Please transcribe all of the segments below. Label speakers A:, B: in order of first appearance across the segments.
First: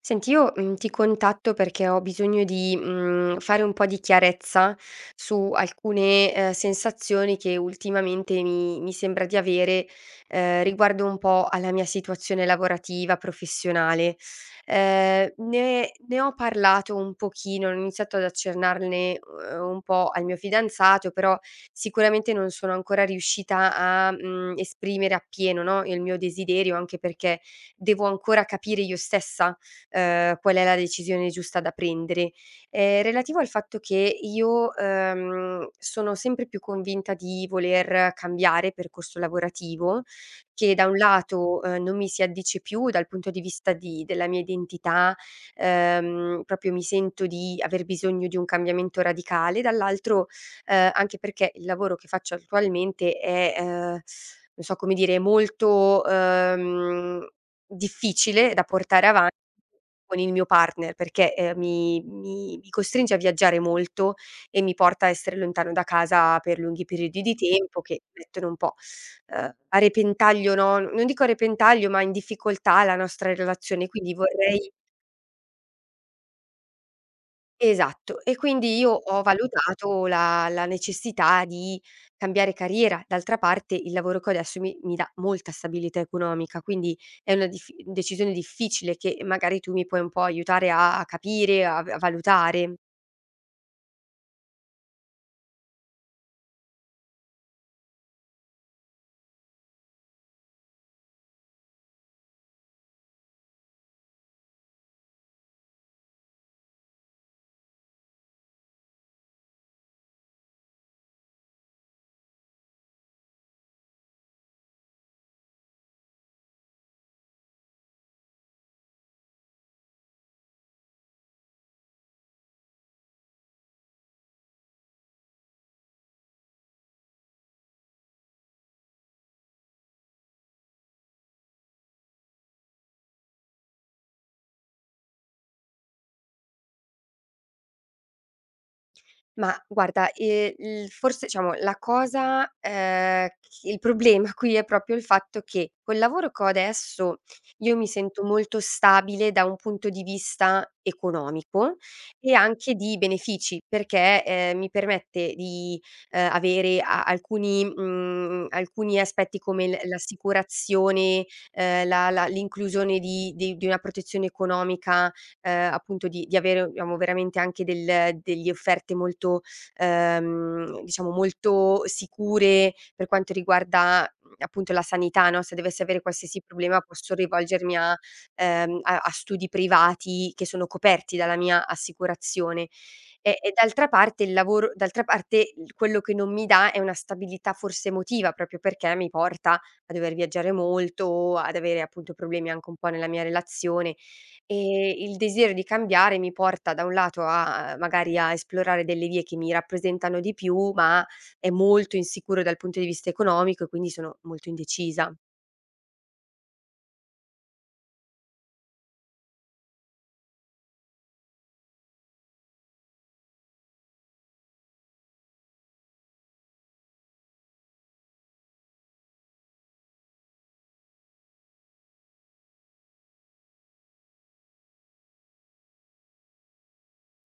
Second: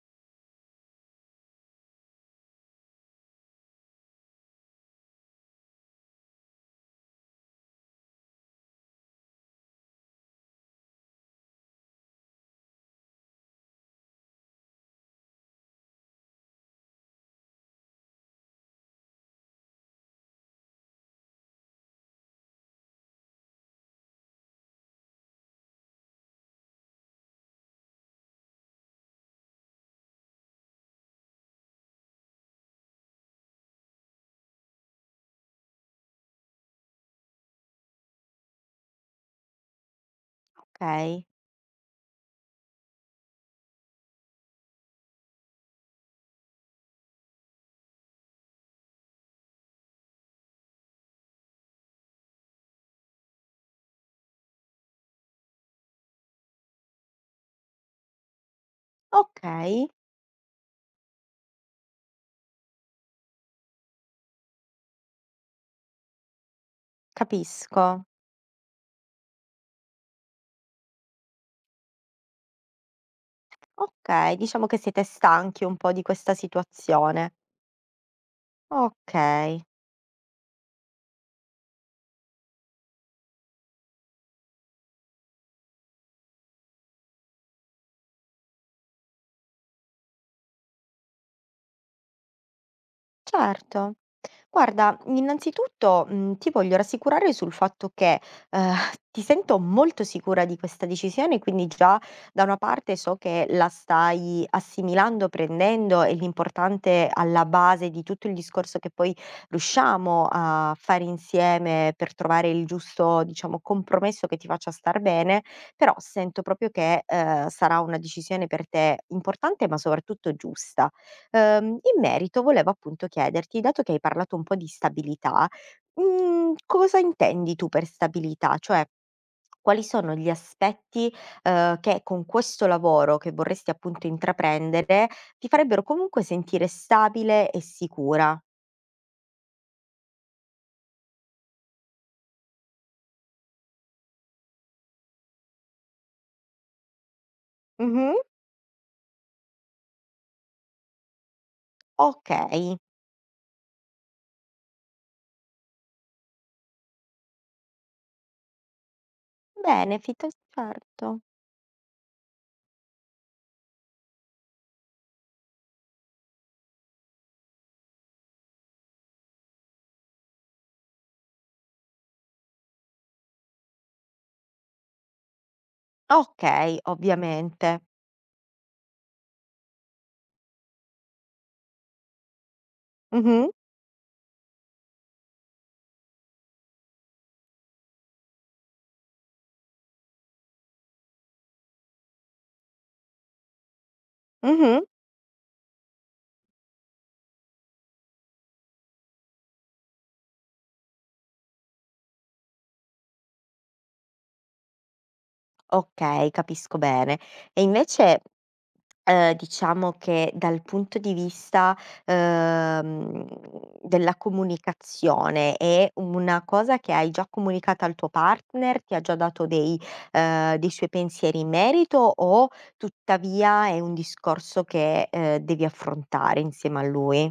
A: Senti, io, ti contatto perché ho bisogno di, fare un po' di chiarezza su alcune, sensazioni che ultimamente mi sembra di avere, riguardo un po' alla mia situazione lavorativa, professionale. Ne ho parlato un pochino, ho iniziato ad accennarne, un po' al mio fidanzato, però sicuramente non sono ancora riuscita a, esprimere appieno, no, il mio desiderio, anche perché devo ancora capire io stessa qual è la decisione giusta da prendere. Relativo al fatto che io, sono sempre più convinta di voler cambiare percorso lavorativo, che da un
B: Okay,
A: lato, non mi si addice più dal punto di vista di della mia identità, proprio mi sento di aver bisogno di un cambiamento radicale, dall'altro, anche perché il lavoro che faccio attualmente è, non so come dire, molto, difficile da portare avanti
B: okay,
A: con il mio partner, perché, mi costringe a viaggiare molto e mi porta a essere lontano da casa per lunghi periodi di tempo
B: capisco.
A: che mettono un po', a repentaglio, no, non dico a repentaglio, ma in difficoltà la nostra relazione, quindi
B: Okay, diciamo
A: vorrei.
B: che siete stanchi un po' di questa situazione.
A: Esatto. E quindi io ho
B: Okay.
A: valutato la necessità di cambiare carriera. D'altra parte il lavoro che ho adesso mi dà molta stabilità economica, quindi è una dif decisione difficile che magari tu mi puoi un po' aiutare a capire, a valutare.
B: Certo. Guarda, innanzitutto, ti voglio rassicurare sul fatto che, ehm, ti sento molto sicura di questa decisione, quindi già da una parte so che la stai assimilando, prendendo e l'importante alla base di tutto il discorso che poi riusciamo a fare insieme per trovare il giusto, diciamo, compromesso che ti faccia star bene, però sento proprio che, sarà una decisione per te importante, ma soprattutto giusta. In merito volevo appunto chiederti, dato che hai parlato un po' di stabilità, cosa intendi tu per stabilità? Cioè, quali sono gli aspetti, che con questo lavoro che vorresti appunto intraprendere, ti farebbero comunque sentire stabile e sicura?
A: Ma guarda, il forse diciamo la cosa il problema qui è proprio il fatto che col lavoro che ho adesso io mi
B: Mh-mh,
A: sento molto stabile da un punto di vista economico e anche
B: okay,
A: di benefici, perché, mi permette di, avere a alcuni alcuni aspetti come l
B: benefit, certo.
A: l'assicurazione, la la l'inclusione di una protezione economica appunto di avere, diciamo, veramente anche del degli offerte molto, diciamo molto sicure per quanto riguarda, appunto la sanità, no, se dovessi avere qualsiasi
B: Okay,
A: problema posso rivolgermi
B: ovviamente.
A: a a studi privati che sono coperti dalla mia assicurazione. E
B: Mh-mh,
A: e d'altra parte il lavoro d'altra parte il quello che non mi dà è una stabilità forse emotiva, proprio perché mi porta a dover viaggiare molto, ad avere appunto problemi anche un po' nella mia relazione.
B: mh-mh.
A: Il desiderio di cambiare mi porta da un lato a magari a esplorare delle vie che mi rappresentano di più, ma è molto insicuro dal punto di vista economico e quindi sono molto indecisa.
B: Okay, capisco bene. E invece, diciamo che dal punto di vista, ehm, della comunicazione è una cosa che hai già comunicato al tuo partner? Ti ha già dato dei dei suoi pensieri in merito o tuttavia è un discorso che, devi affrontare insieme a lui?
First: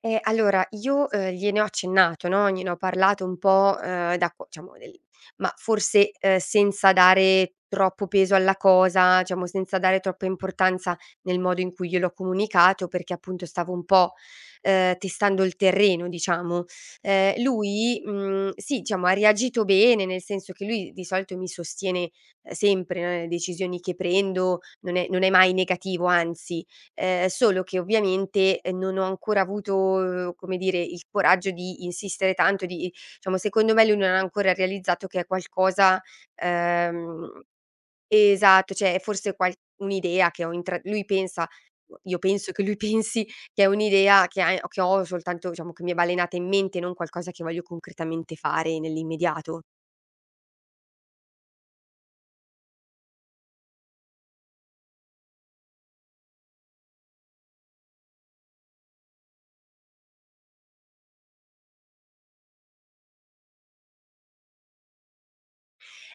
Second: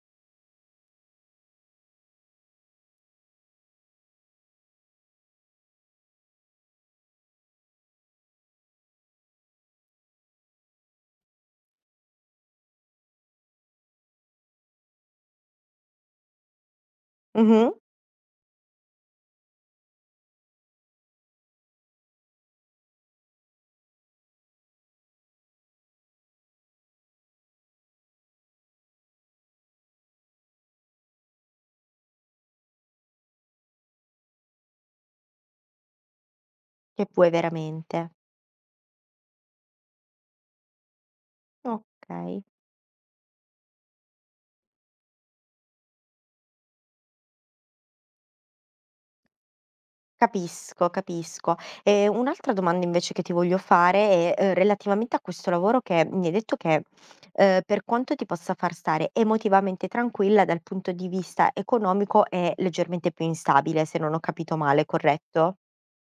A: Allora io, gliene ho accennato, no, gliene ho parlato un po', da co diciamo del ma forse, senza dare troppo peso alla cosa, diciamo senza dare troppa importanza nel modo in cui gliel'ho comunicato, perché appunto stavo un po', testando il terreno diciamo.
B: Mh-mh.
A: Lui, sì diciamo ha reagito bene, nel senso che lui di solito mi sostiene, sempre, no, nelle decisioni che prendo, non è mai negativo, anzi. Solo che ovviamente, non ho ancora avuto, come dire, il coraggio di insistere tanto, di diciamo secondo me lui non ha ancora realizzato che è qualcosa
B: Che vuoi
A: ehm,
B: veramente.
A: esatto, cioè è forse qual un'idea che ho intra lui pensa io
B: Okay.
A: penso che lui pensi che è un'idea che ha che ho soltanto diciamo che mi è balenata in mente, non qualcosa che voglio concretamente fare nell'immediato.
B: Capisco, capisco. E un'altra domanda invece che ti voglio fare è, relativamente a questo lavoro che mi hai detto che, per quanto ti possa far stare emotivamente tranquilla, dal punto di vista economico è leggermente più instabile, se non ho capito male, corretto?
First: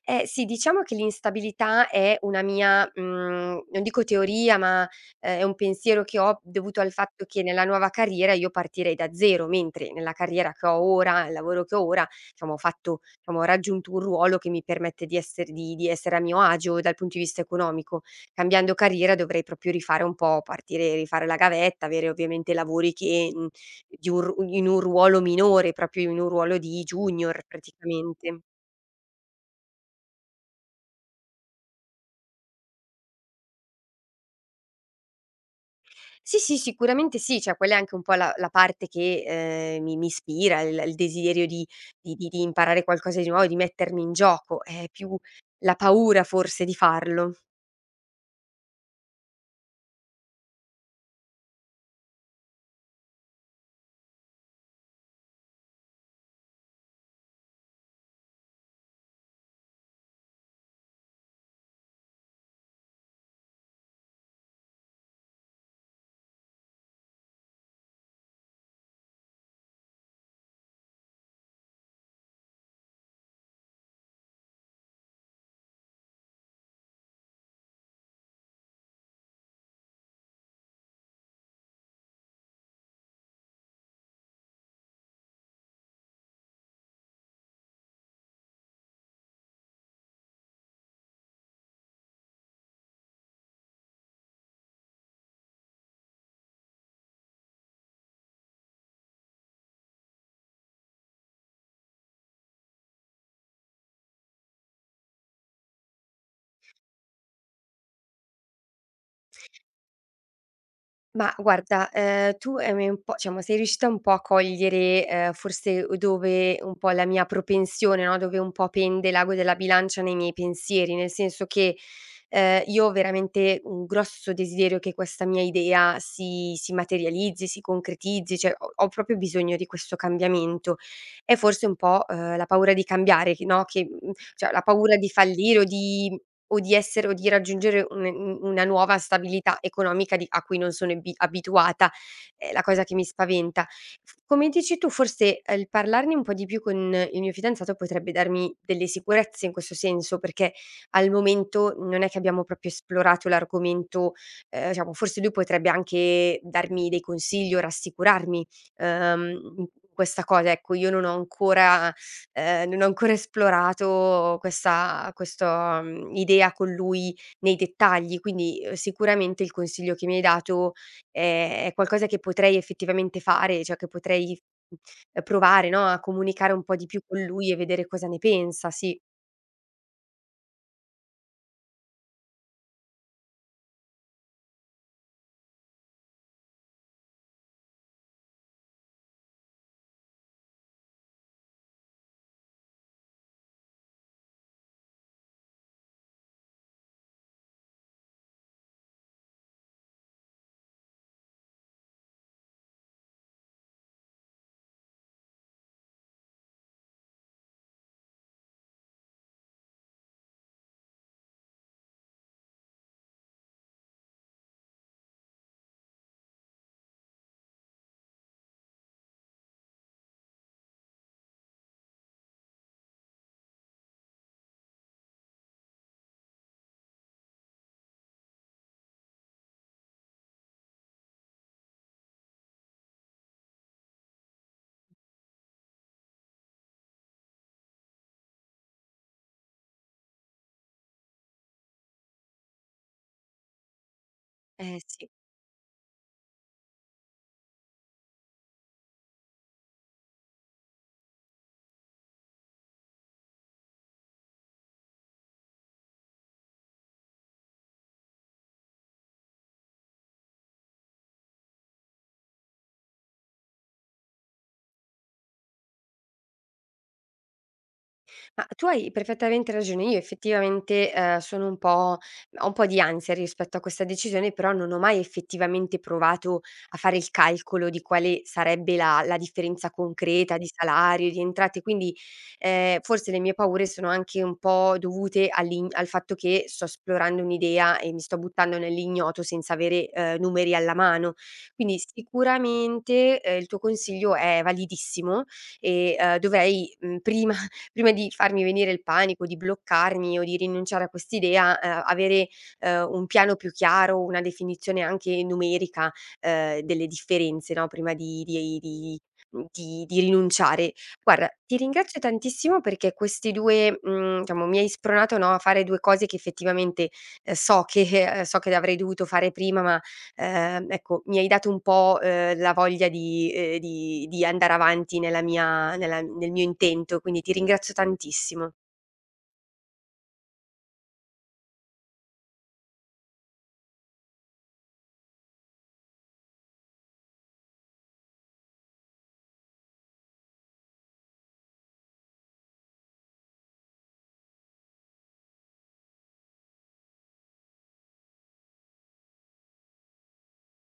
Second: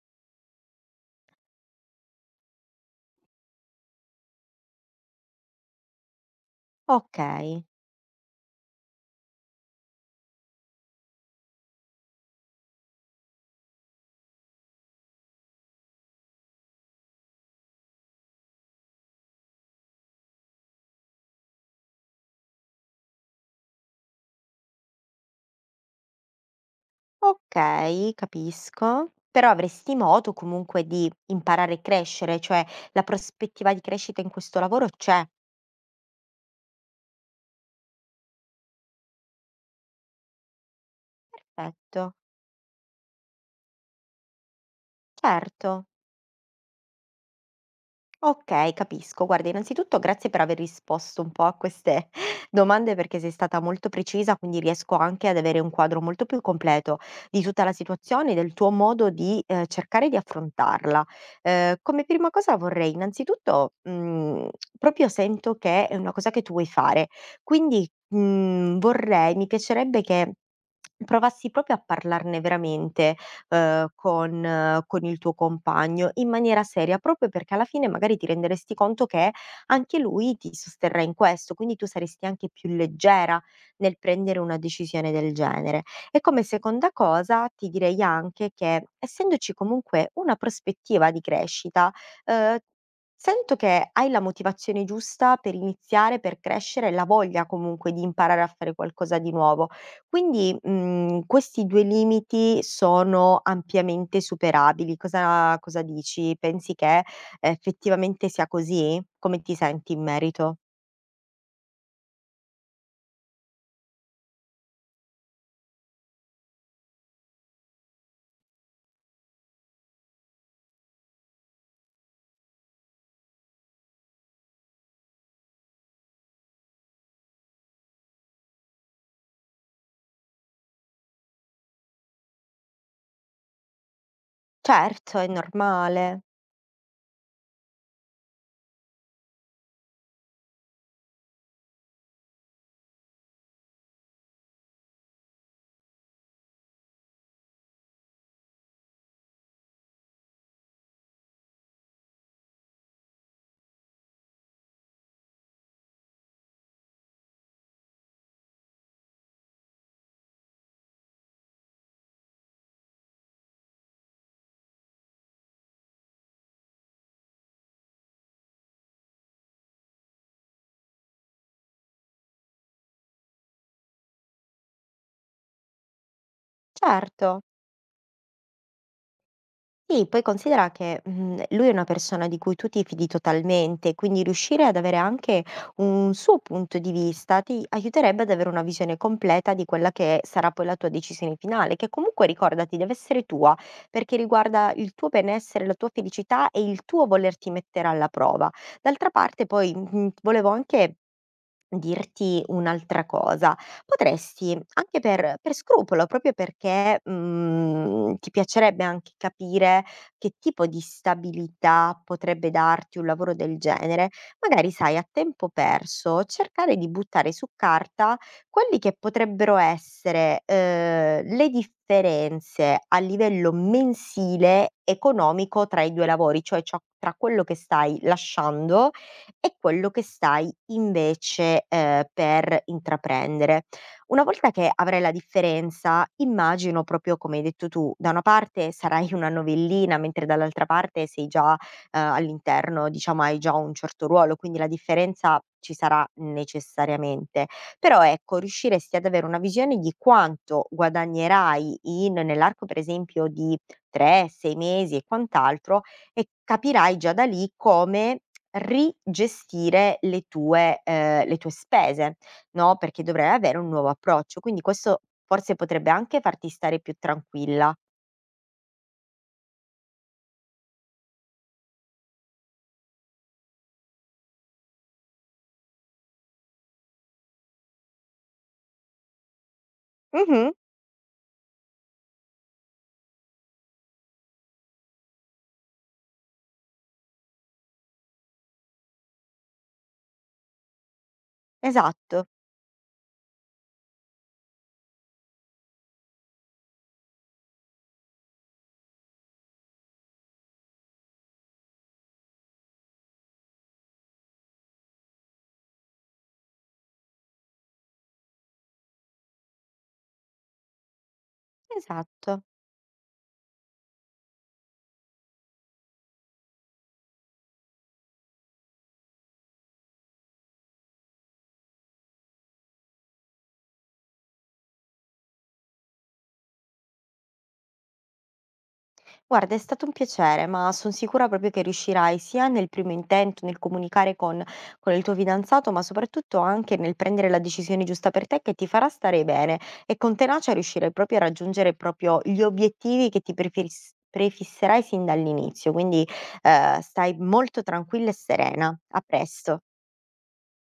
A: Eh sì, diciamo che l'instabilità è una mia, non dico teoria, ma, è un pensiero che ho dovuto al fatto che nella
B: Okay,
A: nuova carriera io partirei da 0, mentre nella carriera che ho ora, il lavoro che ho ora, diciamo ho raggiunto un ruolo che mi permette di essere a mio agio dal punto di vista economico. Cambiando carriera dovrei proprio rifare un po' partire, rifare la gavetta, avere ovviamente lavori che, di un ru in un ruolo minore, proprio in un ruolo di junior
B: okay,
A: praticamente.
B: capisco. Però avresti modo comunque di imparare e crescere, cioè la prospettiva di crescita in questo lavoro c'è.
A: Sì, sì, sicuramente sì, cioè quella è anche un po' la parte che, mi ispira, il desiderio di
B: Perfetto,
A: di di di imparare qualcosa di nuovo, di mettermi in gioco, è più
B: certo.
A: la paura forse di farlo.
B: Okay, capisco. Guarda, innanzitutto grazie per aver risposto un po' a queste domande perché sei stata molto precisa, quindi riesco anche ad avere un quadro molto più completo di tutta la situazione e del tuo modo di, cercare di affrontarla. Come prima cosa vorrei innanzitutto proprio sento che è una cosa che tu vuoi fare, quindi, mhmm, vorrei mi piacerebbe che provassi proprio a parlarne veramente, con il tuo compagno in maniera seria, proprio perché alla fine magari ti renderesti conto che anche lui ti sosterrà in questo, quindi tu saresti anche più leggera nel prendere una decisione del genere. E come seconda cosa ti direi anche che, essendoci comunque una prospettiva di crescita, ehm, sento che hai la motivazione giusta per iniziare, per crescere, la voglia comunque di imparare a fare qualcosa di nuovo. Quindi, questi 2 limiti sono ampiamente superabili. Cosa dici? Pensi che effettivamente sia così? Come ti senti in merito?
A: Ma guarda, tu hai un po' diciamo sei riuscita un po' a cogliere, forse dove un po' la mia propensione, no, dove un po' pende l'ago della bilancia nei miei pensieri, nel senso che, io ho veramente un grosso desiderio che questa mia idea si materializzi, si concretizzi, cioè ho proprio bisogno di questo cambiamento. È forse un po', la paura di cambiare, che no, che cioè la paura di
B: Certo, è
A: fallire
B: normale.
A: o di raggiungere un una nuova stabilità economica di a cui non sono ebi abituata, è la cosa che mi spaventa. F Come dici tu forse, il parlarne un po' di più con il mio fidanzato potrebbe darmi delle sicurezze in questo senso, perché al momento non è che abbiamo proprio esplorato l'argomento, diciamo forse lui potrebbe anche darmi dei consigli o rassicurarmi, in questa cosa. Ecco, io non ho ancora non ho ancora esplorato questa questo idea con lui nei dettagli, quindi, sicuramente il consiglio che mi hai dato è qualcosa che potrei effettivamente fare, cioè che potrei, provare, no, a comunicare un po' di più con
B: Certo.
A: lui e vedere cosa ne pensa, sì.
B: Sì, poi considera che, lui è una persona di cui tu ti fidi totalmente, quindi riuscire ad avere anche un suo punto di vista ti aiuterebbe ad avere una visione completa di quella che sarà poi la tua decisione finale, che comunque ricordati deve essere tua, perché riguarda il tuo benessere, la tua felicità e il tuo volerti mettere alla prova. D'altra parte poi, volevo anche dirti un'altra cosa. Potresti, anche per scrupolo, proprio perché, ti piacerebbe anche capire che tipo di stabilità potrebbe darti un lavoro del genere, magari sai a tempo perso cercare di buttare su carta quelli che potrebbero essere, le differenze a livello mensile economico tra i 2 lavori, cioè ciò tra quello che stai lasciando e quello che stai invece, per intraprendere. Una volta che avrai la differenza, immagino proprio come hai detto tu, da una parte sarai una novellina, mentre dall'altra parte sei già, all'interno diciamo hai già un certo ruolo, quindi la
A: Sì.
B: differenza ci sarà necessariamente. Però ecco, riusciresti ad avere una visione di quanto guadagnerai in nell'arco per esempio di 3, 6 mesi e quant'altro e capirai già da lì come rigestire le tue spese. No, perché dovrei avere un nuovo approccio, quindi questo forse potrebbe anche farti stare più tranquilla.
A: Ma tu hai perfettamente ragione. Io effettivamente, sono un po' ho un po' di ansia rispetto a questa decisione, però non ho mai effettivamente provato a fare il calcolo di quale sarebbe la differenza concreta di
B: Mh-mh,
A: salario, di entrate, quindi, forse le mie paure sono anche un po' dovute all'ign al fatto che sto esplorando un'idea e mi sto buttando nell'ignoto senza avere, numeri alla mano. Quindi
B: esatto,
A: sicuramente, il tuo consiglio è validissimo e, dovrei, prima di farmi venire il panico, di bloccarmi o di rinunciare a quest'idea, avere, un piano più chiaro, una definizione anche numerica, delle differenze, no, prima di di rinunciare. Guarda, ti ringrazio
B: esatto.
A: tantissimo perché questi 2, diciamo mi hai spronato, no, a fare 2 cose che effettivamente, so che so che avrei dovuto fare prima, ma ecco, mi hai dato un po', la voglia di di andare avanti nella mia nel mio intento, quindi ti ringrazio tantissimo.
B: Guarda, è stato un piacere, ma son sicura proprio che riuscirai sia nel primo intento, nel comunicare con il tuo fidanzato, ma soprattutto anche nel prendere la decisione giusta per te che ti farà stare bene e con tenacia riuscirai proprio a raggiungere proprio gli obiettivi che ti prefiris prefisserai sin dall'inizio. Quindi, stai molto tranquilla e serena. A presto.